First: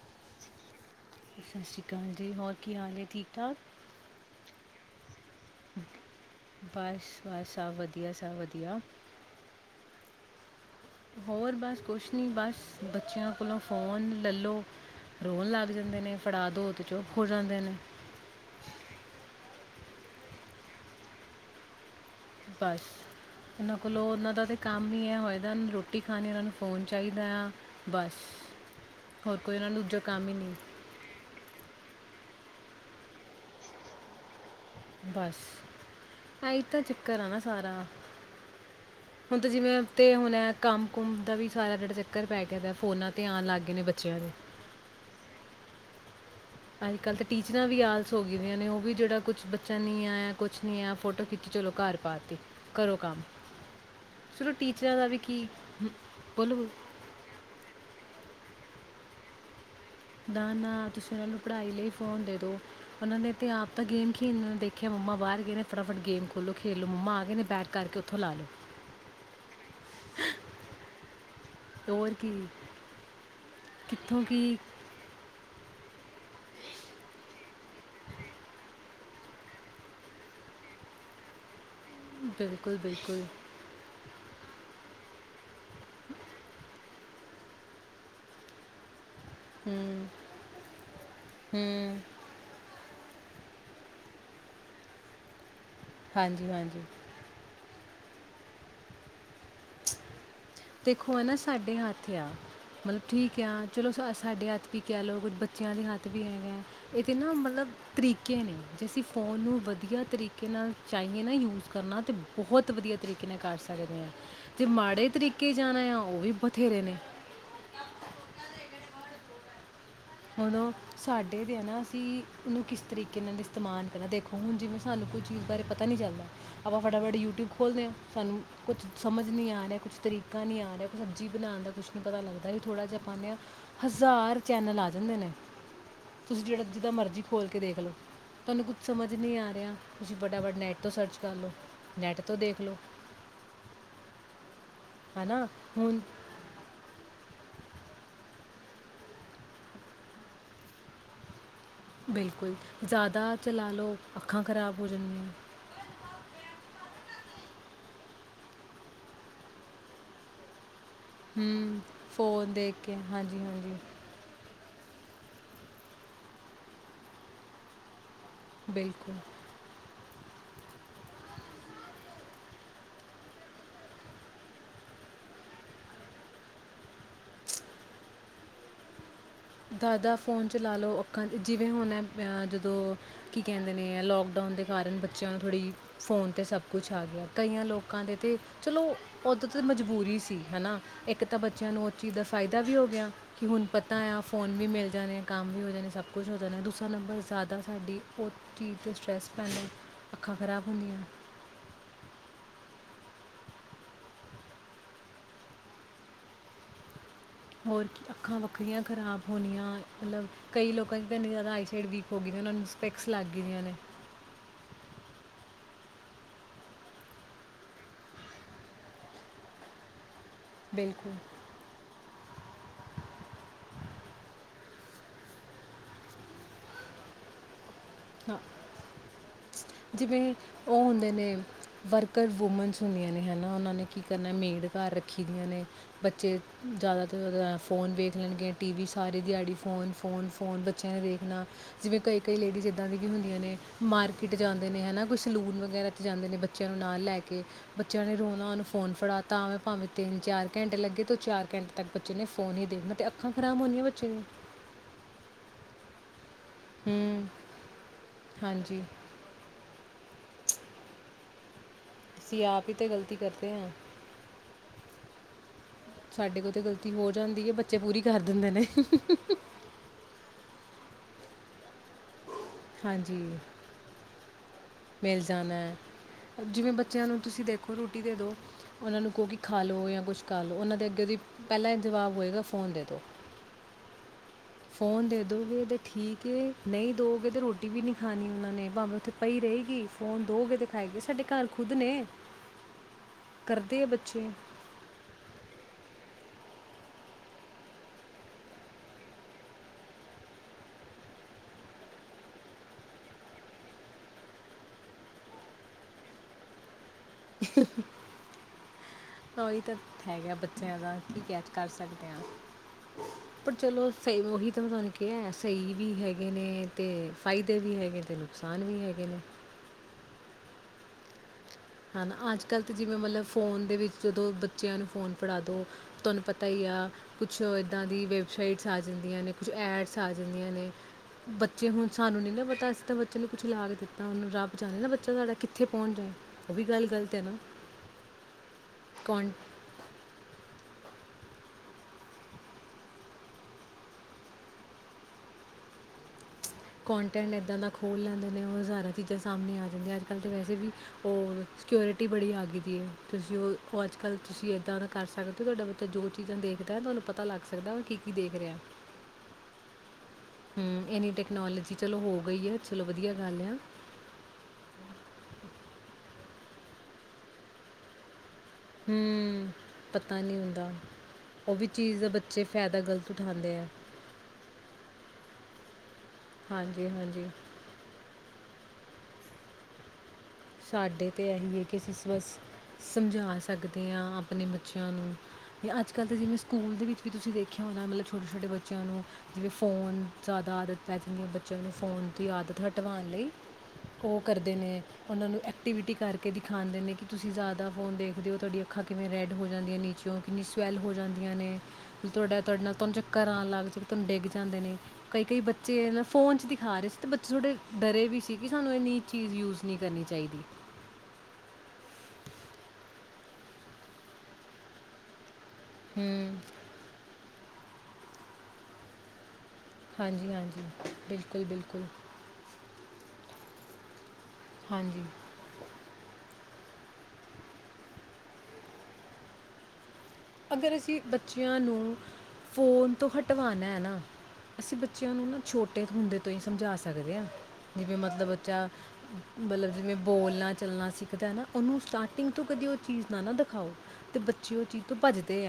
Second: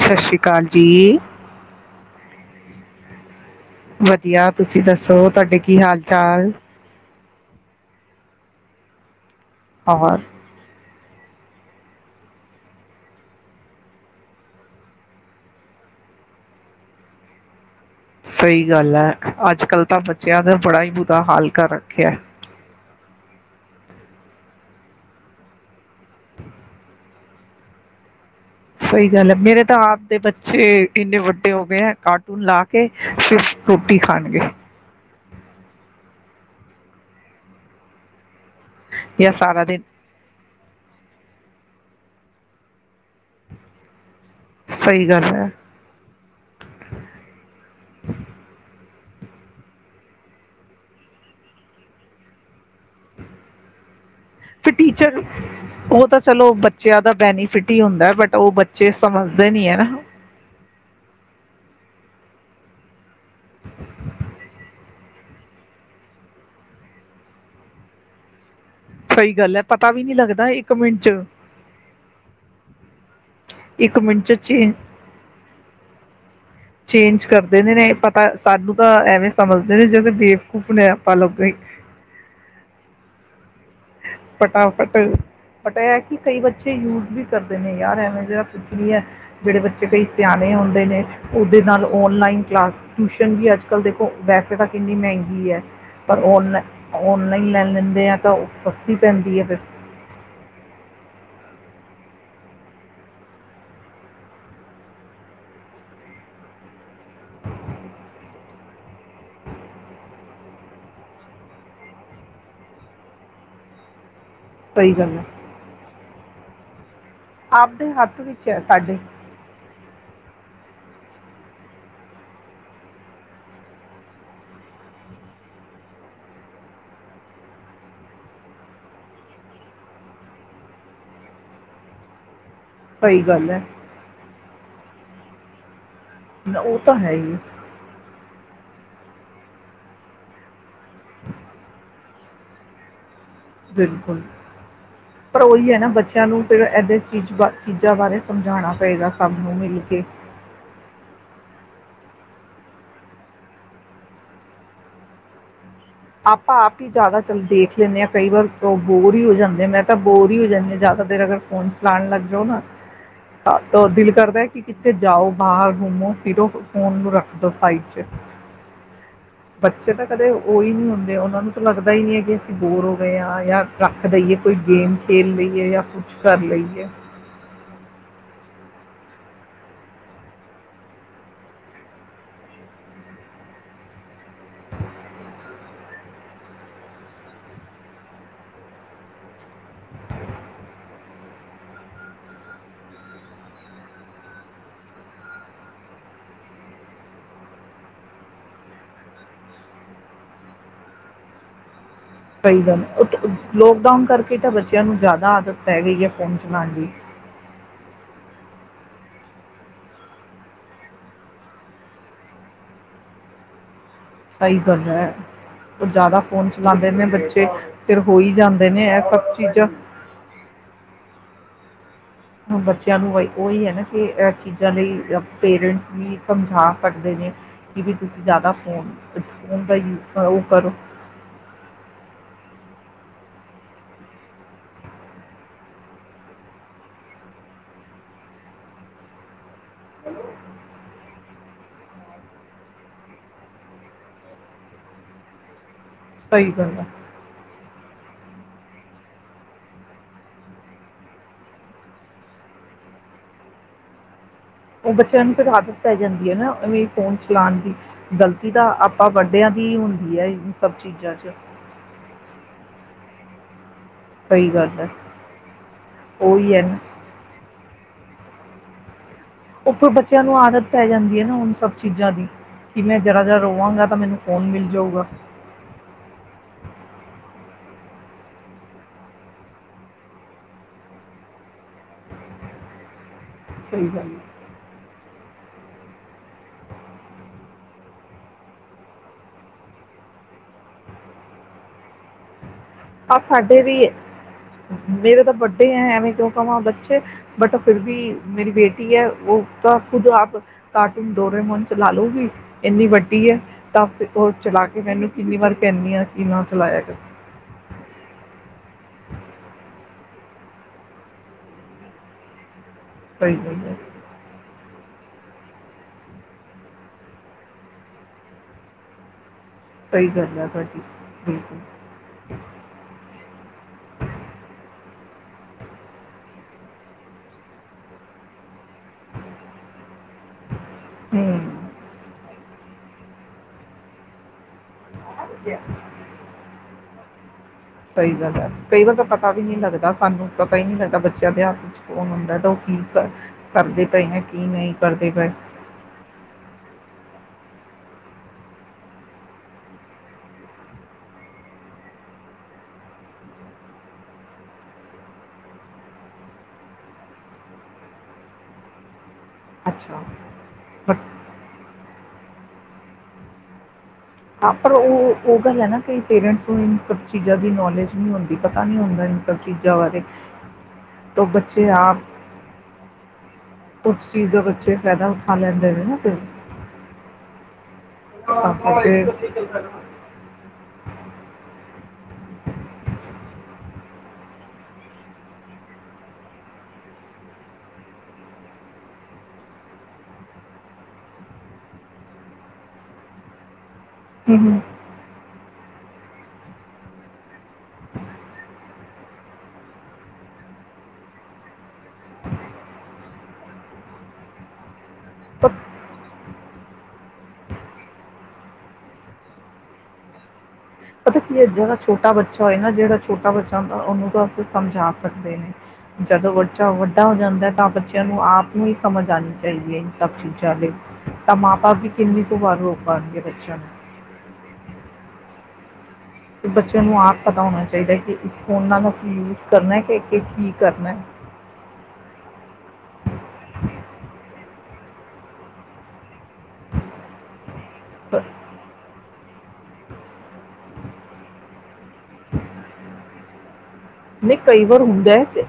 ਸਤਿ ਸ੍ਰੀ ਕਾਲ ਜੀ। ਸਤਿ ਸ਼੍ਰੀ ਅਕਾਲ ਜੀ ਹੋਰ ਕੀ ਹਾਲ ਏ? ਠੀਕ-ਠਾਕ। ਵਧੀਆ। ਤੁਸੀਂ ਦੱਸੋ? ਤੁਹਾਡੇ ਕੀ ਹਾਲ-ਚਾਲ? ਬਸ ਬਸ ਸਭ ਵਧੀਆ, ਸਭ ਵਧੀਆ ਹੋਰ ਹੋਰ ਬਸ ਕੁਛ ਨੀ। ਬਸ ਬੱਚਿਆਂ ਕੋਲੋਂ ਫੋਨ ਲਲਲੋ ਰੋਣ ਲੱਗ ਜਾਂਦੇ ਨੇ, ਫੜਾ ਦੋ ਤੇ ਚੁੱਪ ਹੋ ਜਾਂਦੇ ਨੇ। ਸਈ ਗੱਲ ਐ। ਅੱਜ ਕੱਲ੍ਹ ਤਾਂ ਬੱਚਿਆਂ ਦਾ ਬੜਾ ਹੀ ਬੁਰਾ ਹਾਲ ਕਰ ਰੱਖਿਐ। ਬਸ ਉਹਨਾਂ ਕੋਲੋਂ ਉਹਨਾਂ ਦਾ ਤਾਂ ਕੰਮ ਈ ਐ ਹੋਏਦਾ ਉਣ ਰੋਟੀ ਖਾਣੀ ਉਹਨਾਂ ਨੂੰ ਫ਼ੋਨ ਚਾਹੀਦੈ ਆ, ਬਸ ਸਈ ਗੱਲ ਐ ਹੋਰ ਕੋਈ ਮੇਰੇ ਉਹਨਾਂ ਤਾਂ ਨੂੰ ਦੂਜਾ ਆਪ ਦੇ ਕੰਮ ਹੀ ਬੱਚੇ ਨਹੀਂ ਇੰਨੇ ਵੱਡੇ ਹੋ ਗਏ ਹੈ ਕਾਰ ਟੂਨ ਲਾ ਕੇ ਸਿਰਫ ਰੋਟੀ ਖਾਣਗੇ। ਬਸ ਐਈ ਤਾਂ ਚੱਕਰ ਆ ਨਾ ਸਾਰਾ। ਜਾਂ ਹੁਣ ਤੇ ਸਾਰਾ ਜਿਵੇਂ ਦਿਨ ਤੇ ਹੁਣ ਐ ਕੰਮ ਕੁਮ ਦਾ ਵੀ ਸਾਰਾ ਜਿਹੜਾ ਚੱਕਰ ਪੈ ਗਿਆ ਦੈ, ਫੋਨਾਂ ਤੇ ਆਣ ਲੱਗ ਗਏ ਨੇ ਬੱਚਿਆਂ ਦੇ। ਸਈ ਗੱਲ ਐ। ਅੱਜ ਕੱਲ ਤੇ ਟੀਚਰਾਂ ਵੀ ਆਲਸ ਹੋ ਗੀ ਦੀਆਂ ਨੇ ਉਹ ਵੀ ਜਿਹੜਾ ਕੁਛ ਬੱਚਿਆਂ ਨੂੰ ਨੀ ਆਇਐ, ਕੁਛ ਨੀ ਐ, ਫੋਟੋ ਖਿੱਚ ਚਲੋ ਘਰ ਪਾ ਤੀ। ਕਰੋ ਕੰਮ। ਚਲੋ ਫਿਰ ਟੀਚਰਾਂ ਦਾ ਵੀ ਟੀਚਰ ਕੀ ਹਮ, ਉਹ ਤਾਂ ਚਲੋ ਬੋਲੋ ਬੋਲੋ। ਬੱਚਿਆਂ ਦਾ ਬੈਨੀਫਿਟ ਈ ਹੁੰਦੈ ਬਟ ਤਾਂ ਉਹ ਬੱਚੇ ਸਮਝਦੇ ਨੀ ਆ ਨਾ। ਨਾ, ਨਾ ਤੁਸੀਂ ਇਹਨਾਂ ਨੂੰ ਪੜ੍ਹਾਈ ਲਈ ਫੋਨ ਦੇ ਦਉ ਉਹਨਾਂ ਦੇ ਤੇ ਆਪ ਤਾਂ ਗੇਮ ਖੇਲਣ ਦੇਖ ਖਿਆ ਮੰਮਾ ਬਾਰ ਗਏ ਨੇ, ਫਟਾਫਟ ਗੇਮ ਖੋਲੋ, ਖੇਲ ਲੋ। ਮੰਮਾ ਆ ਗਏ ਨੇ ਬੈਕ ਕਰਕੇ ਉੱਥੋਂ ਲਾ ਲਓ। ਸਹੀ ਗੱਲ ਐ, ਪਤਾ ਵੀ ਨੀ ਲੱਗਦਾ ਇੱਕ ਮਿੰਟ ਚ ਦੋਰ ਕੀ, ਇੱਕ ਕਿੱਥੋਂ ਮਿੰਟ 'ਚ ਕੀ ਚੇਂਜ ਚੇਂਜ ਕਰਦੇ ਨੇ ਨੇ, ਪਤਾ ਸਾਨੂੰ ਤਾਂ ਐਵੇਂ ਸਮਝਦੇ ਨੇ ਜੈਸੇ ਬੇਵਕੂਫ ਨੇ ਆਪਾਂ ਲੋਕੀਂ। ਬਿਲਕੁਲ, ਬਿਲਕੁਲ। ਫਟਾਫਟ, ਬਟ ਐ ਕਿ ਕਈ ਬੱਚੇ ਯੂਜ ਵੀ ਕਰਦੇ ਨੇ ਯਾਰ ਐਵੇਂ ਜਿਆ ਕੁੱਛ ਨੀ ਐ ਜਿਹੜੇ ਬੱਚੇ ਕਈ ਹੂੰ ਸਿਆਣੇ ਹੁੰਦੇ ਨੇ ਉਹਦੇ ਨਾਲ ਹੂੰ ਓਨਲਾਈਨ ਕਲਾਸ, ਟਿਊਸ਼ ਚੰਗੀ ਅੱਜ ਕੱਲ ਦੇਖੋ ਵੈਸੇ ਤਾਂ ਕਿੰਨੀ ਮਹਿੰਗੀ ਐ। ਪਰ ਹਾਂਜੀ ਓਨਲਾਈ ਹਾਂਜੀ ਓਨਲਾਈਨ ਲੈਣਾ ਲੈਂਦੇ ਆ ਤਾਂ ਉਹ ਸਸਤੀ ਪੈਂਦੀ ਐ ਫੇਰ। ਦੇਖੋ ਐ ਨਾ ਸਾਡੇ ਹੱਥ ਆ, ਮਤਲਬ ਠੀਕ ਆ ਚਲੋ ਸਾ-ਸਾਡੇ ਹੱਥ ਵੀ ਕਹਿ ਲਓ, ਕੁਝ ਬੱਚਿਆਂ ਦੇ ਹੱਥ ਵੀ ਹੈਗੇ, ਇਹ ਤੇ ਨਾ ਮਤਲਬ ਤਰੀਕੇ ਨੇ, ਜੇ ਅਸੀਂ ਫ਼ੋਨ ਨੂੰ ਵਧੀਆ ਤਰੀਕੇ ਨਾਲ ਚਾਹੀਏ ਨਾ ਯੂਜ਼ ਕਰਨਾ ਤਾਂ ਬਹੁਤ ਵਧੀਆ ਤਰੀਕੇ ਨਾਲ ਕਰ ਸਕਦੇ ਆਂ। ਜੇ ਸਹੀ ਮਾੜੇ ਗੱਲ ਹੈ ਤਰੀ ਕੇ, ਉਹ ਵੀ ਬਥੇਰੇ ਨੇ। ਆਪਦੇ ਹੱਥ ਵਿੱਚ ਐ ਸਾਡੇ। ਹੁਣ ਸਾਡੇ ਤੇ ਆ ਨਾ ਅਸੀਂ ਉਹਨੂੰ ਕਿਸ ਤਰੀਕੇ ਨਾਲ ਇਸਤੇਮਾਲ ਕਰਾਂ, ਦੇਖੋ ਹੁਣ ਜਿਵੇਂ ਸਾਨੂੰ ਕੋਈ ਚੀਜ਼ ਬਾਰੇ ਪਤਾ ਨਹੀਂ ਚੱਲਦਾ, ਆਪਾਂ ਫਟਾਫਟ ਯੂਟਿਊਬ ਖੋਲਦੇ ਹਾਂ, ਸਾਨੂੰ ਕੁਛ ਸਮਝ ਨਹੀਂ ਆ ਰਿਹਾ, ਕੁਛ ਤਰੀਕਾ ਨਹੀਂ ਆ ਰਿਹਾ, ਕੁਛ ਸਬਜ਼ੀ ਬਣਾਉਣ ਦਾ ਕੁਛ ਨਹੀਂ ਪਤਾ ਲੱਗਦਾ ਇਥੋਂ ਥੋੜ੍ਹਾ ਜਿਹਾ ਸਹੀ ਪਾਨੇ ਆਂ, ਗੱਲ ਹੈ ਹਜ਼ਾਰ ਚੈਨਲ ਆ ਜਾਂਦੇ ਨੇ। ਤੁਸੀਂ ਜਿਹੜਾ ਉਹ ਜਿੱਦਾਂ ਤਾਂ ਹੈ ਮਰਜ਼ੀ ਹੀ ਖੋਲ ਕੇ ਦੇਖਲੋ। ਤੁਹਾਨੂੰ ਕੁਛ ਸਮਝ ਨਹੀਂ ਆ ਰਿਹਾ, ਤੁਸੀਂ ਫਟਾਫਟ ਨੈੱਟ ਤੋਂ ਸਰਚ ਕਰ ਲਉ, ਨੈੱਟ ਤੋਂ ਦੇਖ ਲਓ। ਬਿਲਕੁਲ। ਹੈ ਪਰ ਓਹੀ ਐ ਨਾ ਹੁਣ ਬੱਚਿਆਂ ਨੂੰ ਫਿਰ ਇਏਦ ਚੀਜ਼ ਬਾ ਚੀਜ਼ਾਂ ਬਾਰੇ ਸਮਝਾਉਣਾ ਪਏਗਾ ਸਭ ਨੂੰ ਮਿਲ ਕੇ। ਬਿਲਕੁਲ, ਜ਼ਿਆਦਾ ਚਲਾ ਲਓ, ਅੱਖਾਂ ਖਰਾਬ ਹੋ ਜਾਂਦੀਆਂ। ਆਪਾਂ ਆਪ ਹੀ ਜ਼ਿਆਦਾ ਚੱਲ ਦੇਖ ਲੈਂਦੇ ਆਂ ਕਈ ਵਾਰ ਤੋ ਬੋਰ ਈ ਹੋ ਜਾਂਦੇ ਆਂ। ਮੈਂ ਤਾਂ ਬੋਰ ਹੀ ਹੋ ਜਾਂਦੀ ਆਂ ਜ਼ਿਆਦਾ ਦੇਰ ਅਗਰ ਫੋਨ ਹੂੰ ਚਲਾਉਣ ਲੱਗ ਜਾਓ ਫੋਨ ਨਾ, ਦੇਖ ਕੇ ਹਾਂਜੀ ਹਾਂ ਹਾਂਜੀ ਤੋਂ ਦਿਲ ਕਰਦਾ ਕਿ ਕਿੱਥੇ ਜਾਓ ਬਾਹਰ, ਘੁੰਮੋ-ਫਿਰੋ, ਫੋਨ ਨੂੰ ਰੱਖ ਦਿਓ ਸਾਈਡ 'ਚ। ਬਿਲਕੁਲ। ਬੱਚੇ ਤਾਂ ਕਦੇ ਓਈ ਮ ਹੁੰਦੇ, ਉਹਨਾਂ ਨੂੰ ਤਾਂ ਲੱਗਦਾ ਹੀ ਨੀ ਐ ਕਿ ਅਸੀਂ ਬੋਰ ਹੋ ਗਏ ਆਂ ਜਾਂ ਰੱਖ ਦੇਈਏ, ਕੋਈ ਗੇਮ ਖੇਲ ਲਈਏ ਜਾਂ ਕੁਛ ਕਰ ਲਈਏ। ਦਾਦਾ ਫੋਨ ਚਲਾ ਲਓ, ਅੱਖਾਂ ਜਿਵੇਂ ਹੁਣ ਆਪਣੇ ਆ ਜਦੋਂ ਕੀ ਕਹਿੰਦੇ ਨੇ, ਲੋਕਡਾਊਨ ਦੇ ਕਾਰਨ ਬੱਚਿਆਂ ਨੂੰ ਥੋੜ੍ਹੀ ਫੋਨ 'ਤੇ ਸਭ ਕੁਛ ਆ ਗਿਆ। ਕਈਆਂ ਲੋਕਾਂ ਦੇ ਤੇ, ਚਲੋ ਉਦੋਂ ਤਾਂ ਮਜਬੂਰੀ ਸੀ, ਹੈਨਾ। ਇੱਕ ਤਾਂ ਬੱਚਿਆਂ ਨੂੰ ਉਹ ਚੀਜ਼ ਦਾ ਫਾਇਦਾ ਵੀ ਹੋ ਗਿਆ ਕਿ ਹੁਣ ਪਤਾ ਆ ਫ਼ੋਨ ਵੀ ਮਿਲ ਜਾਣੇ, ਕੰਮ ਵੀ ਹੋ ਜਾਣੇ, ਸਭ ਕੁਛ ਹੋ ਜਾਣਾ। ਦੂਸਰਾ ਨੰਬਰ ਜ਼ਿਆਦਾ ਸਾਡੀ ਉਹ ਚੀਜ਼ ਤੇ ਸਟਰੈੱਸ ਪੈਂਦਾ, ਅੱਖਾਂ ਖ਼ਰਾਬ ਹੁੰਦੀਆਂ। [unintelligible] ਲੋਕਡਾਊਨ ਕਰਕੇ ਤਾਂ ਬੱਚਿਆਂ ਨੂੰ ਜ਼ਿਆਦਾ ਆਦਤ ਪੈ ਗਈ ਐ ਫੋਨ ਚਲਾਨ ਦੀ। ਹੋਰ ਕੀ, ਅੱਖਾਂ ਵੱਖਰੀਆਂ ਖਰਾਬ ਹੋਣੀਆਂ, ਮਤਲਬ ਕਈ ਲੋਕਾਂ 'ਚ ਤਾਂ ਇੰਨੀ ਜ਼ਿਆਦਾ ਆਈਸਾਈਟ ਵੀਕ ਹੋ ਗਈ, ਉਹਨਾਂ ਨੂੰ ਸਪੈਕਸ ਲੱਗ ਗਈਆਂ ਨੇ। ਸਹੀ ਗੱਲ ਐ। ਉਹ ਜ਼ਿਆਦਾ ਫੋਨ ਚਲਾਉਦੇ ਨੇ ਬੱਚੇ, ਫਿਰ ਹੋ ਹੀ ਜਾਂਦੇ ਨੇ ਇਹ ਸਭ ਚੀਜ਼ਾਂ। ਬਿਲਕੁਲ। ਬੱਚਿਆਂ ਨੂੰ ਉਹੀ ਹੈ ਨਾ ਕਿ ਚੀਜ਼ਾਂ ਲਈ ਪੇਰੈਂਟਸ ਵੀ ਸਮਝਾ ਸਕਦੇ ਨੇ। ਕਿ ਫਿਰ ਤੁਸੀਂ ਹਾਂ ਜ਼ਿਆਦਾ ਫੋਨ, ਫੋਨ ਦਾ ਯੂ ਜਿਵੇਂ ਉਹ ਕਰੋ। ਹੁੰਦੇ ਨੇ ਵਰਕਰ ਵੂਮਨਸ ਹੁੰਦੀਆਂ ਨੇ ਹਨਾ, ਉਹਨਾਂ ਨੇ ਕੀ ਕਰਨਾ ਮੇਡ ਘਰ ਰੱਖੀ ਦੀਆਂ ਨੇ, ਬੱਚੇ ਜ਼ਿਆਦਾ ਤੋਂ ਜਿਆਦਾ ਫੋਨ ਵੇਖ ਲੈਣਗੇ, ਟੀ ਵੀ ਸਾਰੇ ਦਿਹਾੜੀ ਫ਼ੋਨ, ਫੋਨ, ਫੋਨ ਬੱਚਿਆਂ ਨੇ ਵੇਖ ਨਾ ਜਿਵੇਂ ਕਈ ਕਈ ਲੇਡੀਜ਼ ਏਦਾਂ ਦੀ ਵੀ ਹੁੰਦੀਆਂ ਨੇ, ਮਾਰਕੀਟ ਜਾਂਦੇ ਨੇ ਹਨਾ, ਕੋਈ ਸਲੂਨ ਵਗੈਰਾ ਜਾਂਦੇ ਨੇ ਸਹੀ ਬੱਚਿਆਂ ਗੱਲ ਨੂੰ ਹੈ ਨਾਲ ਲੈ ਕੇ। ਬੱਚਿਆਂ ਨੇ ਰੋਣਾ ਉਹਨੂੰ ਫੋਨ ਫੜਾ ਤਾ ਭਾਵੇਂ ਤਿੰਨ ਚਾਰ ਘੰਟੇ ਲੱਗੇ ਤਾਂ ਉਹ ਚਾਰ ਘੰਟੇ ਤੱਕ ਬੱਚੇ ਨੇ ਫੋਨ ਹੀ ਦੇਖਣਾ ਤੇ ਅੱਖਾਂ ਖਰਾਬ ਹੋਣੀਆਂ ਬੱਚੇ ਦੀ। ਉਹ ਬੱਚਿਆਂ ਨੂੰ ਫੇਰ ਆਦਤ ਪੈ ਜਾਂਦੀ ਹੈ ਨਾ। ਵੀ ਫੋਨ ਹੂੰ ਚਲਾਣ ਦੀ, ਗ਼ਲਤੀ ਤਾਂ ਹਾਂਜੀ ਆਪਾਂ ਵੱਡਿਆਂ ਦੀ ਹੁੰਦੀ ਐ। ਸਭ ਚੀਜ਼ਾਂ 'ਚ ਅਸੀਂ ਆਪ ਹੀ ਤੇ ਗ਼ਲਤੀ ਕਰਦੇ ਆਂ। ਸਹੀ ਗੱਲ ਐ। ਸਾਡੇ ਕੋਲ ਤੇ ਗਲਤੀ ਹੋ ਜਾਂਦੀ ਹੈ ਬੱਚ ਬੱਚੇ ਪੂਰੀ ਕਰ ਦਿੰਦੇ ਨੇ। ਉੱਪਰੋਂ ਬੱਚਿਆਂ ਨੂੰ ਆਦਤ ਪੈ ਜਾਂਦੀ ਹੈ ਨਾ ਉਨ ਸਭ ਚੀਜ਼ਾਂ ਦੀ। ਕਿ ਮੈਂ ਹਾਂਜੀ ਜਰਾ ਜਾ ਰੋਵਾਂਗਾ ਤਾਂ ਮੈਨੂੰ ਫੋਨ ਮਿਲ ਜਾਊਗਾ ਮਿਲ ਜਾਨਾ ਹੈ ਜਿਵੇਂ ਬੱਚਿਆਂ ਨੂੰ ਤੁਸੀਂ ਦੇਖ ਖੋ ਰੋਟੀ ਦੇ ਦਿਉ ਉਹਨਾਂ ਨੂੰ ਕਹੋ ਕਿ ਖਾ ਲਉ ਜਾਂ ਕੁਛ ਕਰ ਲਉ ਉਹਨਾਂ ਦੇ ਅੱਗੇ ਦੀ ਪਹਿਲਾਂ ਹੀ ਜਵਾਬ ਹੋਏਗਾ ਫੋਨ ਦੇ ਦੋ। ਸਹੀ ਗੱਲ ਐ। ਫੋਨ ਦੇ ਦੋਗੇ ਤੇ ਠੀਕ ਏ, ਨਹੀਂ ਦੋਗੇ ਤੇ ਰੋਟੀ ਵੀ ਨੀ ਖਾਨੀ ਉਹਨਾਂ ਨੇ, ਭਾਵੇਂ ਉੱਥੇ ਪਈ ਰਹੇਗੀ ਫੋਨ ਦੋਗੇ ਤੇ ਖਾਏ ਗੇ ਸਾਡੇ ਘਰ ਖੁਦ ਨੇ। ਪਰ ਸਾਡੇ ਵੀ ਕਰਦੇ ਆ ਬੱਚੇ ਮੇਰੇ ਤਾਂ ਵੱਡੇ ਹੈ ਐਵੇਂ ਕਿਉਂ ਕਵਾਂ ਬੱਚੇ ਬਟ ਫਿਰ ਵੀ ਮੇਰੀ ਬੇਟੀ ਹੈ ਉਹ ਤਾਂ ਖੁਦ ਆਪ ਕਾਰਟੂਨ ਡੋਰੇਮੋਨ ਚਲਾ ਲੂਗੀ, ਇੰਨੀ ਵੱਡੀ ਹੈ ਤਾਂ ਉਹ ਚਲਾ ਕੇ ਮੈਨੂੰ ਕਿੰਨੀ ਵਾਰ ਕਹਿੰਨੀ ਕਿ ਨਾ ਚਲਾਇਆ ਕਰ। [unintelligible] ਉਹੀ ਤਾਂ ਹੈਗਾ ਬੱਚਿਆਂ ਦਾ ਕੀ ਕਹਿ ਕਰ ਸਕਦੇ ਹਾਂ। ਸਹੀ ਪਰ ਗੱਲ ਹੈ ਚਲੋ ਸਹੀ ਓਹੀ ਤਾਂ ਮੈਂ ਤੁਹਾਨੂੰ ਕਿ ਇਹ ਸਹੀ ਵੀ ਹੈਗੇ ਨੇ ਤੇ ਫਾਇਦੇ ਵੀ ਹੈਗੇ ਨੇ ਤੇ ਨੁਕਸਾਨ ਵੀ ਹੈਗੇ ਨੇ। ਸਹੀ ਗੱਲ ਐ ਤੁਹਾਡੀ। ਬਿਲਕੁਲ ਹਨਾ ਅੱਜ ਕੱਲ੍ਹ ਤੇ ਜਿਵੇਂ ਮਤਲਬ ਫੋਨ ਦੇ ਵਿੱਚ ਜਦੋਂ ਬੱਚਿਆਂ ਨੂੰ ਫੋਨ ਪੜ੍ਹਾ ਦੋ ਤੁਹਾਨੂੰ ਪਤਾ ਹੀ ਆ ਕੁਛ ਇੱਦਾਂ ਦੀ ਵੈੱਬਸਾਈਟਸ ਆ ਜਾਂਦੀਆਂ ਨੇ, ਕੁਛ ਐਡਸ ਆ ਜਾਂਦੀਆਂ ਨੇ। ਬੱਚੇ ਹੂੰ ਹੁਣ ਸਾਨੂੰ ਨੀ ਨਾ ਪਤਾ ਅਸੀਂ ਤਾਂ ਬੱਚੇ ਨੂੰ ਕੁਛ ਲਿਆ ਕੇ ਦਿੱਤਾ, ਹੁਣ ਰੱਬ ਜਾਨੇ ਨਾ ਬੱਚੇ ਬੱਚਾ ਸਾਡਾ ਕਿੱਥੇ ਪਹੁੰਚ ਜਾਏ। ਉਹ ਵੀ ਗੱਲ ਗਲਤ ਹੈ ਨਾ। ਸਹੀ ਗੱਲ ਐ ਤੇ ਕਈ ਵਾਰ ਤਾਂ ਪਤਾ ਕੌਣ ਵੀ ਨੀ ਲੱਗਦਾ ਸਾਨੂੰ ਪਤਾ ਹੀ ਨਹੀਂ ਲੱਗ ਬੱਚਿਆਂ ਦੇ ਹੱਥ ਵਿੱਚ ਫੋਨ ਹੁੰਦਾ ਤਾਂ ਉਹ ਕੀ ਕਰ ਕਰਦੇ ਪਏ ਐ ਕੀ ਨਹੀਂ ਕਰਦੇ ਪਏ। ਕੌਨਟੈਂਟ ਇੱਦਾਂ ਦਾ ਖੋਹ ਲੈਂਦੇ ਨੇਂ [unintelligible] ਤੇ ਸਾਹਮਨੇਂ ਆ ਜਾਂਦਾ ਹੈ ਅੱਜਕਲ ਤੇ ਵੈਸੇ ਵੀ ਔਰ ਸਿਕਿਓਰਿਟੀ ਬੜੀ ਅੱਗੇ ਦੀ ਹੈ ਤੁਸੀ ਓ ਓਹ ਅੱਜਕਲ ਤੁਸੀ ਇੱਦਾਂ ਦਾ ਕਰ ਸਕਦੇ ਹੋ ਤੁਹਾਡਾ ਬੱਚਾ ਜੋ ਚੀਜਾਂ ਦੇਖਦਾ ਹੈ ਤੁਹਾਨੂੰ ਪਤਾ ਲੱਗ ਸਕਦਾ ਉਹ ਕੀ ਕੀ ਦੇਖ ਰਿਹਾ ਹੈ। ਛਾ ਹਮ ਇਹਨੀ ਟੈਕਨੋਲੋਜੀ ਚਲੋ ਹੋ ਗਈ ਹੈ ਚਲੋ ਵਧੀਆ ਗੱਲ ਐ। ਹਾਂ ਪਰ ਉਹ ਓ ਉਹ ਗੱਲ ਹੈ ਨਾ ਕਈ ਪੇਰੈਂਟਸ ਨੂੰ ਇਨ ਸਭ ਚੀਜਾਂ ਦੀ ਨੌਲੇਜ ਨੀ ਹੁੰ ਦੀ ਪਤਾ ਨੀ ਹੁੰਦਾ ਇਨ ਸਭ ਹੂੰ ਚੀਜਾਂ ਬਾਰੇ ਪਤਾ ਨਹੀਂ ਹੁੰਦਾ ਤੋ ਉਹ ਵੀ ਬੱਚੇ ਆਪ ਚੀਜ਼ ਦਾ ਬੱਚੇ ਫਾਇਦਾ ਗਲਤ ਉਠਾਉਂਦੇ ਆ ਉਸ ਚੀਜ਼ ਦੇ ਬੱਚੇ ਫਾਇਦਾ ਉਠ ਅਲੱਗ ਗਏ ਦੇ ਨੇਂ ਫੇਰ ਹਾਂਜੀ ਹਾਂਜੀ [inaudible] ਸਾਡੇ ਤੇ ਇਹੀ ਹੈ ਕਿ ਅਸੀ ਸ ਬਸ ਸਮਝਾ ਸਕਦੇ ਹਾਂ ਆਪਣੇ ਬੱਚਿਆਂ ਨੂੰ ਯਾ ਅੱਜ ਕੱਲ੍ਹ ਤੇ ਜਿਵੇਂ ਸਕੂਲ ਦੇ ਵਿੱਚ ਵੀ ਤੁਸੀਂ ਦੇਖਿਆ ਹੋਣਾ ਮਤਲਬ ਛੋਟੇ ਛੋਟੇ ਬੱਚਿਆਂ ਨੂੰ ਜਿਵੇਂ ਫ਼ੋਨ ਜ਼ਿਆਦਾ ਆਦਤ ਪੈ ਜਾਂਦੀ ਹੈ ਬੱਚਿਆਂ ਨੂੰ ਫ਼ੋਨ ਦੀ ਆਦਤ ਹਟਵਾਉਨ ਲਈ ਉਹ ਕਰਦੇ ਹੂੰ ਨੇਂ ਉਹਨਾਂ ਨੂੰ ਐਕਟੀਵਿਟੀ ਕਰਕੇ ਦਿਖਾਉਂਦੇ ਨੇ ਕਿ ਤੁਸੀਂ ਜ਼ਿਆਦਾ ਫੋਨ ਦੇਖਦੇ ਹੋ ਤੁਹਾਡੀ ਅੱਖਾਂ ਕਿਵੇਂ ਰੈੱਡ ਹੋ ਜਾਂਦੀਆਂ ਨੀਚਿਓ ਕਿੰਨੀ ਸਵੈੱਲ ਹੋ ਜਾਂਦੀਆਂ ਨੇਂ ਤੁਹਾਡਾ ਤੁਹਾਡੇ ਨਾਲ ਤੁਹਾਨੂੰ ਚੱਕਰ ਆਉਣ ਲੱਗ [inaudible] ਡਿੱਗ ਜਾਂਦੇ ਨੇਂ ਕਈ ਕਈ ਪਰ ਬੱਚੇ ਨਾ ਫੋਨ 'ਚ ਦਿਖਾ ਰਹੇ ਸੀ ਤੇ ਬੱਚੇ ਥੋੜ੍ਹੇ ਡਰੇ ਵੀ ਸੀ ਕਿ ਸਾਨੂੰ ਇਹੰਨੀ ਚੀਜ਼ ਯੂਜ਼ ਨੀ ਕਰਨੀ ਚਾਹੀਦੀ ਪਤਾ ਕੀ ਐ ਜਿਹੜਾ ਛੋਟਾ ਬੱਚਾ ਹੋਏ ਨਾ ਜਿਹੜਾ ਛੋਟਾ ਬੱਚਾ ਹੁੰਦਾ ਹੈ ਉਹਨੂੰ ਤਾਂ ਅਸੀਂ ਸਮਝਾ ਸਕਦੇ ਨੇ। ਜਦੋਂ ਹੂੰ ਬੱਚਾ ਵੱਡਾ ਹੋ ਜਾਂਦਾ ਹੈ ਤਾਂ [inaudible] ਚੇਆਂ ਨੂੰ ਆਪ ਨੂੰ ਹੀ ਸਮਝ ਆਉਨੀ ਚ ਚਾਹਿਦੀ ਹੈ ਇਨ ਸਭ ਹਾਂਜੀ ਚੀਜਾਂ ਹਾਂਜੀ ਦੀ ਤਾ ਬਿਲਕੁਲ ਮਾਂ ਬਾਪ ਬਿਲਕੁਲ ਵੀ ਕਿੰਨੀ ਕੁ ਵਾਰ ਰੋਕ ਪਾਉਨਗੇ ਬ ਚਲੋ ਹਾਂਜੀ ਤੇ ਬੱਚਿਆਂ ਨੂੰ ਆਪ ਪਤਾ ਹੋਉਣਾ ਚਾਹੀਦਾ ਐ ਕਿ ਇਸ ਫੋਨ ਨਾਲ ਅਸੀਂ ਯੂਜ ਕਰਨਾ ਹੈ ਕਿ ਕਿ ਕੀ ਅਗਰ ਕਰਨਾ। ਅਸੀਂ ਹੈ। ਬੱਚਿਆਂ ਨੂੰ ਫੋਨ ਤੋਂ ਹਟਵਾਉਣਾ ਹੈ ਨਾ ਅਸੀਂ ਬੱਚਿਆਂ ਨੂੰ ਨਾ ਛੋਟੇ ਹੁੰਦੇ ਤੋਂ ਹੀ ਸਮਝਾ ਸਕਦੇ ਹਾਂ। ਜਿਵੇਂ ਪਰ ਮਤਲਬ ਬੱਚਾ ਮਤਲਬ ਜਿਵੇਂ ਬੋਲਨਾ ਚੱਲਨਾ ਸਿੱਖਦਾ ਹੈ ਨਾ ਉਹਨੂੰ ਸਟਾਰਟਿੰਗ ਤੋਂ ਕਦੇ ਉਹ ਚੀਜ ਨਾ ਨਾ ਦਿਖਾਓ। ਤੇ ਨਹੀਂ ਬੱਚੇ ਉਹ ਕਈ ਵਾਰ ਚੀਜ ਹੁੰਦਾ ਐ ਹੁਹ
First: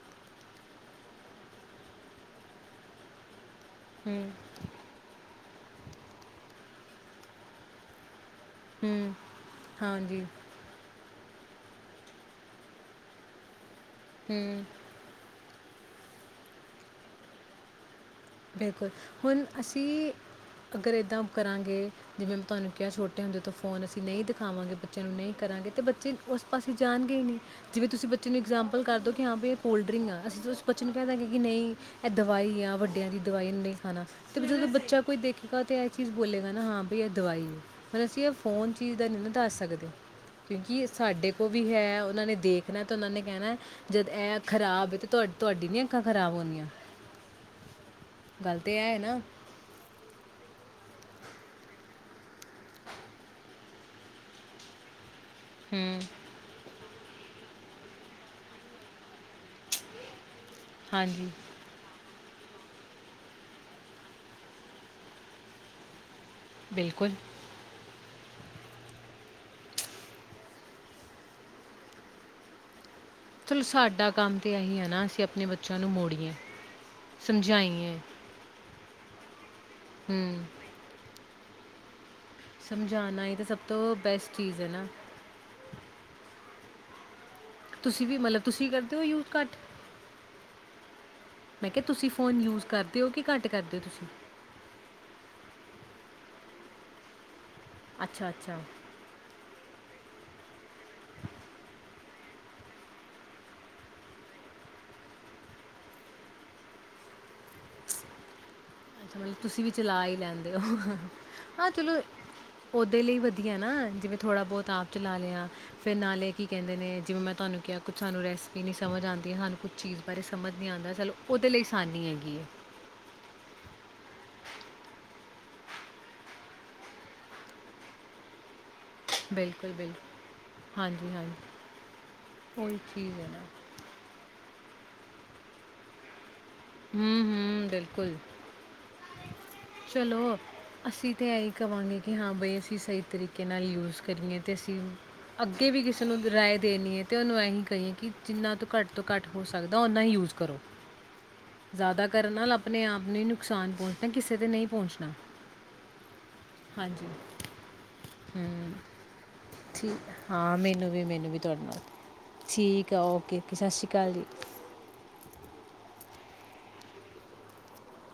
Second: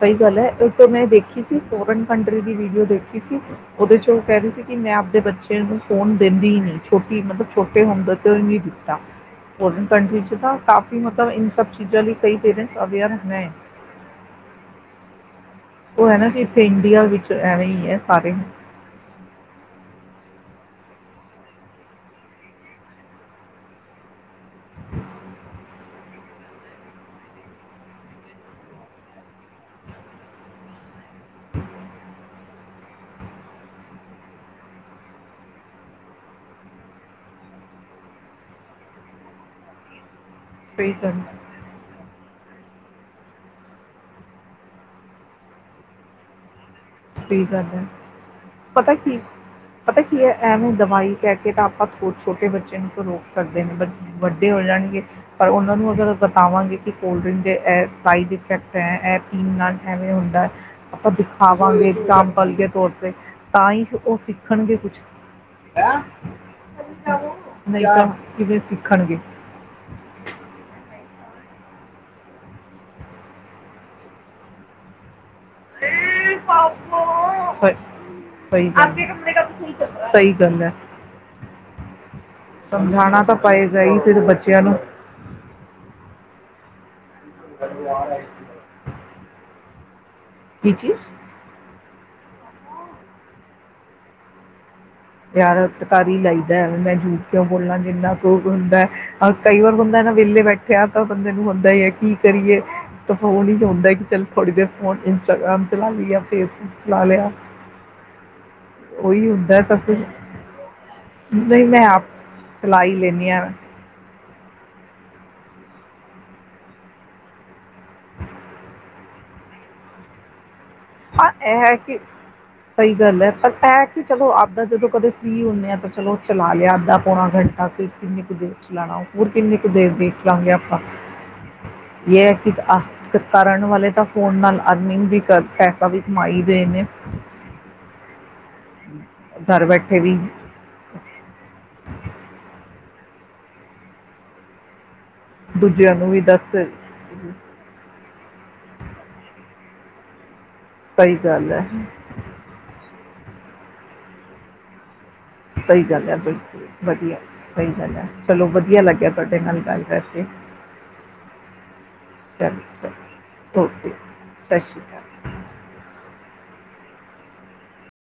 ਸਹੀ ਗੱਲ ਹੈ ਇਕ ਤੇ ਮੈਂ ਦੇ ਖੀ ਸੀ ਫੋਰਨ ਕੰਟਰੀ ਦੀ ਵੀਡੀਓ ਦੇਖੀ ਸੀ ਉਹਦੇ ਚ ਉਹ ਹੂੰ ਕਹਿ ਰਹੀ ਸੀ ਕਿ ਮੈਂ ਆਪਦੇ ਬੱਚੇ ਨੂੰ ਫੋਨ ਦਿੰਦੀ ਹੀ ਨੀਂ ਛੋਟੀ ਮਤਲਬ ਛੋਟੇ ਹੁੰਦੇ ਤੋਂ ਹੀ ਨੀਂ ਦਿੱਤਾ ਹੂੰ, ਫੋਰੇਨ ਕੰਟਰਰੀ ਹਾਂਜੀ, ਚ ਤਾਂ ਕਾਫੀ ਮਤ ਤਾ ਇਨ ਸਭ ਚੀਜਾਂ ਲਈ ਕਈ ਪੇਰੇਂਟ [unintelligible] ਮੈਂ ਹਮ ਉਹ ਹੈ ਨਾ ਜੀ ਇੱਥੇ ਇੰਡੀਆ ਵਿੱਚ ਐਵੇਂ ਈਂ ਹੈ। ਸਾਰੇ ਬਿਲਕੁਲ ਹੁਣ ਅਸੀਂ ਅਗਰ ਇੱਦਾਂ ਅਬ ਕਰਾਂਗੇ ਜਿਵੇਂ ਮੈਂ ਤੁਹਾਨੂੰ ਕਿਹਾ ਛੋਟੇ ਹੁੰਦੇ ਤੋ ਫ਼ੋਨ ਅਸੀਂ ਨਹੀਂ ਦਿਖਾਵਾਂਗੇ ਬੱਚਿਆਂ ਨੂੰ ਨਹੀਂ ਕਰਾਂਗੇ ਤੇ ਬੱਚੇ ਉਸ ਪਾਸੇ ਜਾਣਗੇ ਹੀ ਨਹੀਂ ਜਿਵੇਂ ਤੁਸੀਂ ਬੱਚੇ ਨੂੰ ਇਗਜ਼ੈਮਪਲ ਕਰ ਦਿਉ ਕਿ ਹਾਂ ਵੀ ਇਹ ਕੋਲਡ ਡਰਿੰਕ ਆ ਅਸੀਂ ਤੇ ਉਸ ਬੱਚੇ ਨੂੰ ਕਹਿ ਦਿਆਂਗੇ ਕਿ ਨਹੀਂ ਇਹ ਦਵਾਈ ਆ ਵੱਡਿਆਂ ਦੀ। ਦਵਾਈ ਨੂੰ ਨਹੀਂ ਖਾਨਾ ਤੇ ਜਦੋਂ ਬੱਚਾ ਕੋਈ ਦੇਖੇਗਾ ਤੇ ਇਹ ਚੀਜ਼ ਬੋਲੇਗਾ ਨਾ ਹਾਂ ਬਈ ਇਹ ਦਵਾਈ ਹੈ ਪਰ ਅਸੀਂ ਇਹ ਫ਼ੋਨ ਚੀਜ ਦਾ ਨੀ ਨਾ ਦੱਸ ਸਕਦੇ। ਕਿਉਂਕਿ ਇਹ ਸਹੀ ਗੱਲ ਸਾਡੇ ਕੋਲ ਵੀ ਹੈ ਔ ਉਹਨਾਂ ਨੇ ਦੇਖਣਾ ਤੇ ਉਹਨਾਂ ਨੇ ਕਹਿਣਾ ਜਦ ਇਹ ਖ਼ਰਾਬ ਹੈ ਤੇ ਤੁਹਾ ਤੁਹਾਡੀ ਨੀ ਅੱਖਾਂ ਖ਼ਰਾਬ ਹੋਣੀਆਂ ਕੀ ਕਰਦਾ ਗੱਲ ਤਾਂ ਇਹ ਪਤਾ ਹੈ ਕੀ ਨਾ ਪਤਾ ਕੀ ਹੈ ਐਵੇ ਦਵਾਈ ਕਹਿ ਕੇ ਤਾਂ ਆਪਾਂ ਛੋਟੇ ਬੱਚੇ ਨੂੰ ਤਾਂ ਰੋਕ ਸਕਦੇ ਨੇ ਵੱਡੇ ਹੋ ਜਾਣਗੇ ਪਰ ਉਹਨਾਂ ਨੂੰ ਹੂੰ, ਅਗਰ ਬਤਾਵਾਂਗੇ ਕਿ ਕੋਲਡਰਿੰਕ ਦੇ ਇਹ ਸਾਈਡ ਇਫੈਕਟ ਹੈ ਇਹ ਪੀਣ ਨਾਲ ਐਵੇਂ ਹੁੰਦਾ ਹਾਂਜੀ ਕੰਮ ਕਰਏ ਤੋ ਤੇ ਤਾਂ ਹੀ ਉਹ ਸਿੱਖਣਗੇ ਕੁਛ ਬਿਲਕੁਲ ਕਿਤੇ ਸਿੱਖਣਗੇ ਚਲੋ ਸਾਡਾ ਕੰਮ ਤੇ ਇਹੀ ਹੈ ਨਾ ਅਸੀਂ ਆਪਣੇ ਬੱਚਿਆਂ ਨੂੰ ਮੋੜੀਏ ਸਮਝਾਈ ਹੈ ਆਗੇ ਆਪਮਣੇ ਕ ਤੁਸੀਂ ਸਹੀ ਗੱਲ ਹੈ ਸਮਝਾਉਣਾ ਸਮਝਾਣਾ ਤਾਂ ਹੀ ਸਭ ਤੋਂ ਪਏਗਾ ਹੀ ਫਿਰ ਬੈਸਟ ਚੀਜ਼ ਬੱਚਿਆਂ ਹੈ ਨੂੰ ਨਾ। ਤੁਸੀਂ ਵੀ ਮਤਲਬ ਤੁਸੀਂ ਕਰਦੇ ਹੋ ਯੂਜ਼ ਘੱਟ ਕੀ ਚੀਜ਼ ਮੈਂ ਕਿਹਾ ਤੁਸੀਂ ਫ਼ੋਨ ਯੂਜ ਕਰਦੇ ਹੋ ਕਿ ਘੱਟ ਕਰਦੇ ਹੋ ਤੁਸੀਂ ਪਿਆਰ ਤਕਾਰੀ ਲਾਈਦਾ ਮੈਂ ਜੂ ਕਿਉਂ ਬੋਲਣਾ ਜਿੰਨਾ ਕੁ ਅੱਛਾ-ਅੱਛਾ। ਹੁੰਦਾ ਅੱਛਾ ਹੈ ਕਈ ਵਾਰ ਬੰਦਾ ਨਾ ਵਿਹਲੇ ਬੈਠਿਆ ਤਾਂ ਬੰਦੇ ਨੂੰ ਹੁੰਦਾ ਹੀ ਹੈ ਕੀ ਕਰੀਏ ਤਾਂੋ ਨੀ ਹੁੰਦਾ ਕਿ ਚੱਲ ਥੋੜ੍ਹੀ ਦੇਰ ਫੋਨ ਇੰਸਟਾਗ੍ਰਾਮ ਚਲਾ ਲਈ ਫੇਸਬੁੱਕ ਚਲਾ ਲਿਆ ਉਹੀ ਹੁੰਦਾ ਸ ਲ ਹੀ ਲੈਂਦੇ ਉਹ ਹਾਂ ਚਲੋ ਆਪ ਚਲਾ ਹੀ ਓਦੇ ਲਈ ਲੈਂਦੀ ਹਾਂ ਵਧੀਆ ਨਾ ਜਿਵੇਂ ਥੋੜ੍ਹਾ ਬਹੁਤ ਆਪ 'ਚ ਲਾ ਲਿਆ ਫਿਰ ਨਾਲੇ ਕੀ ਕਹਿੰਦੇ ਨੇ ਜਿਵੇਂ ਮੈਂ ਤੁਹਾਨੂੰ ਕਿਹਾ ਕੁਛ ਸਾਨੂੰ ਰੈਸਪੀ ਨਹੀਂ ਸਮਝ ਆਉਂਦੀ ਸਾਨੂੰ ਕੁਛ ਚੀਜ਼ ਬਾਰੇ ਸਮਝ ਨਹੀਂ ਆਉਂਦਾ ਚਲੋ ਹਾਂ ਉਹਦੇ ਲਈ ਇਹ ਕਿ ਆਸਾਨੀ ਹੈਗੀ ਹੈ। ਸਹੀ ਗੱਲ ਹੈ ਪਰ ਇਹ ਤੇ ਚਲੋ ਆਪਾਂ ਜਦੋਂ ਕਦੇ ਫੀ ਹੁੰਦੇ ਆ ਤਾਂ ਚਲੋ ਚਲਾ ਲਿਆ ਅੱਧਾ ਪੌਣਾ ਘੰਟਾ ਫ ਕਿੰਨੇ ਕੁਦੇ ਚਲਾਣਾ ਹੋਰ ਕਿੰਨੀ ਕੁ ਬਿਲਕੁਲ ਦੇਰ ਦੇਖ ਲਾਂਗੇ ਬਿਲਕੁਲ ਆਪਾਂ ਹਾਂਜੀ ਹਾਂਜੀ ਇਹ ਹੈ ਕਿ ਉਹੀ ਚੀਜ਼ ਹੈ ਨਾ ਕਰਨ ਵਾਲੇ ਤਾਂ ਫੋਨ ਨਾਲ ਆਦਮੀ ਦਿੱਕਤ ਹੈ ਵੀ ਕਮਾਈ ਰਹੇ ਨੇ ਹਮ ਹਮ ਬਿਲਕੁਲ ਘਰ ਬੈਠੇ ਵੀ ਚਲੋ ਅਸੀਂ ਤੇ ਇਹੀ ਕਵਾਂਗੇ ਕਿ ਹਾਂ ਬਈ ਅਸੀਂ ਅਸੀਂ ਸਹੀ ਤਰੀਕੇ ਨਾਲ ਯੂਜ਼ ਕਰੀਏ ਅਤੇ ਅਸੀਂ ਅੱਗੇ ਵੀ ਕਿਸੇ ਨੂੰ ਰਾਏ ਦੇਣੀੀ ਹੈ ਤੇ ਉਹਨੂੰ ਇਹੀ ਕਹੀਏ ਕਿ ਜਿੰਨਾ ਤੋਂ ਘੱਟ ਤੋਂ ਘੱਟ ਹੋ ਸਕਦਾ ਉਨਾਂ ਹੀ ਯੂਜ਼ ਕਰੋ ਸਹੀ ਗੱਲ ਹੈ। ਜ਼ਿਆਦਾ ਕਰਨ ਨਾਲ ਆਪਣੇ ਆਪ ਨੂੰ ਹੀ ਨੁਕਸਾਨ ਪਹੁੰਚਣਾ। ਕਿਸੇ ਤੇ ਨਹੀਂ ਪਹੁੰਚਣਾ। ਸਹੀ ਗੱਲ ਹੈ। ਬਿਲਕੁਲ ਹਾਂਜੀ ਵਧੀਆ ਸਹੀ ਗੱਲ ਹੈ। ਚਲੋ ਹੂੰ ਵਧੀਆ ਲੱਗਿਆ ਤੁਹਾਡੇ ਨਾਲ ਗੱਲ ਕਰਕੇ। ਠੀਕ ਹਾਂ ਮੈਨੂੰ ਵੀ ਮੈਨੂੰ ਵੀ ਤੁਹਾਡੇ ਨਾਲ ਠੀਕ ਆ ਓਕੇ ਚਲੋ ਸਤਿ ਸ਼੍ਰੀ ਓਕੇ ਅਕਾਲ ਜੀ ਸਤਿ ਸ਼੍ਰੀ ਅਕਾਲ।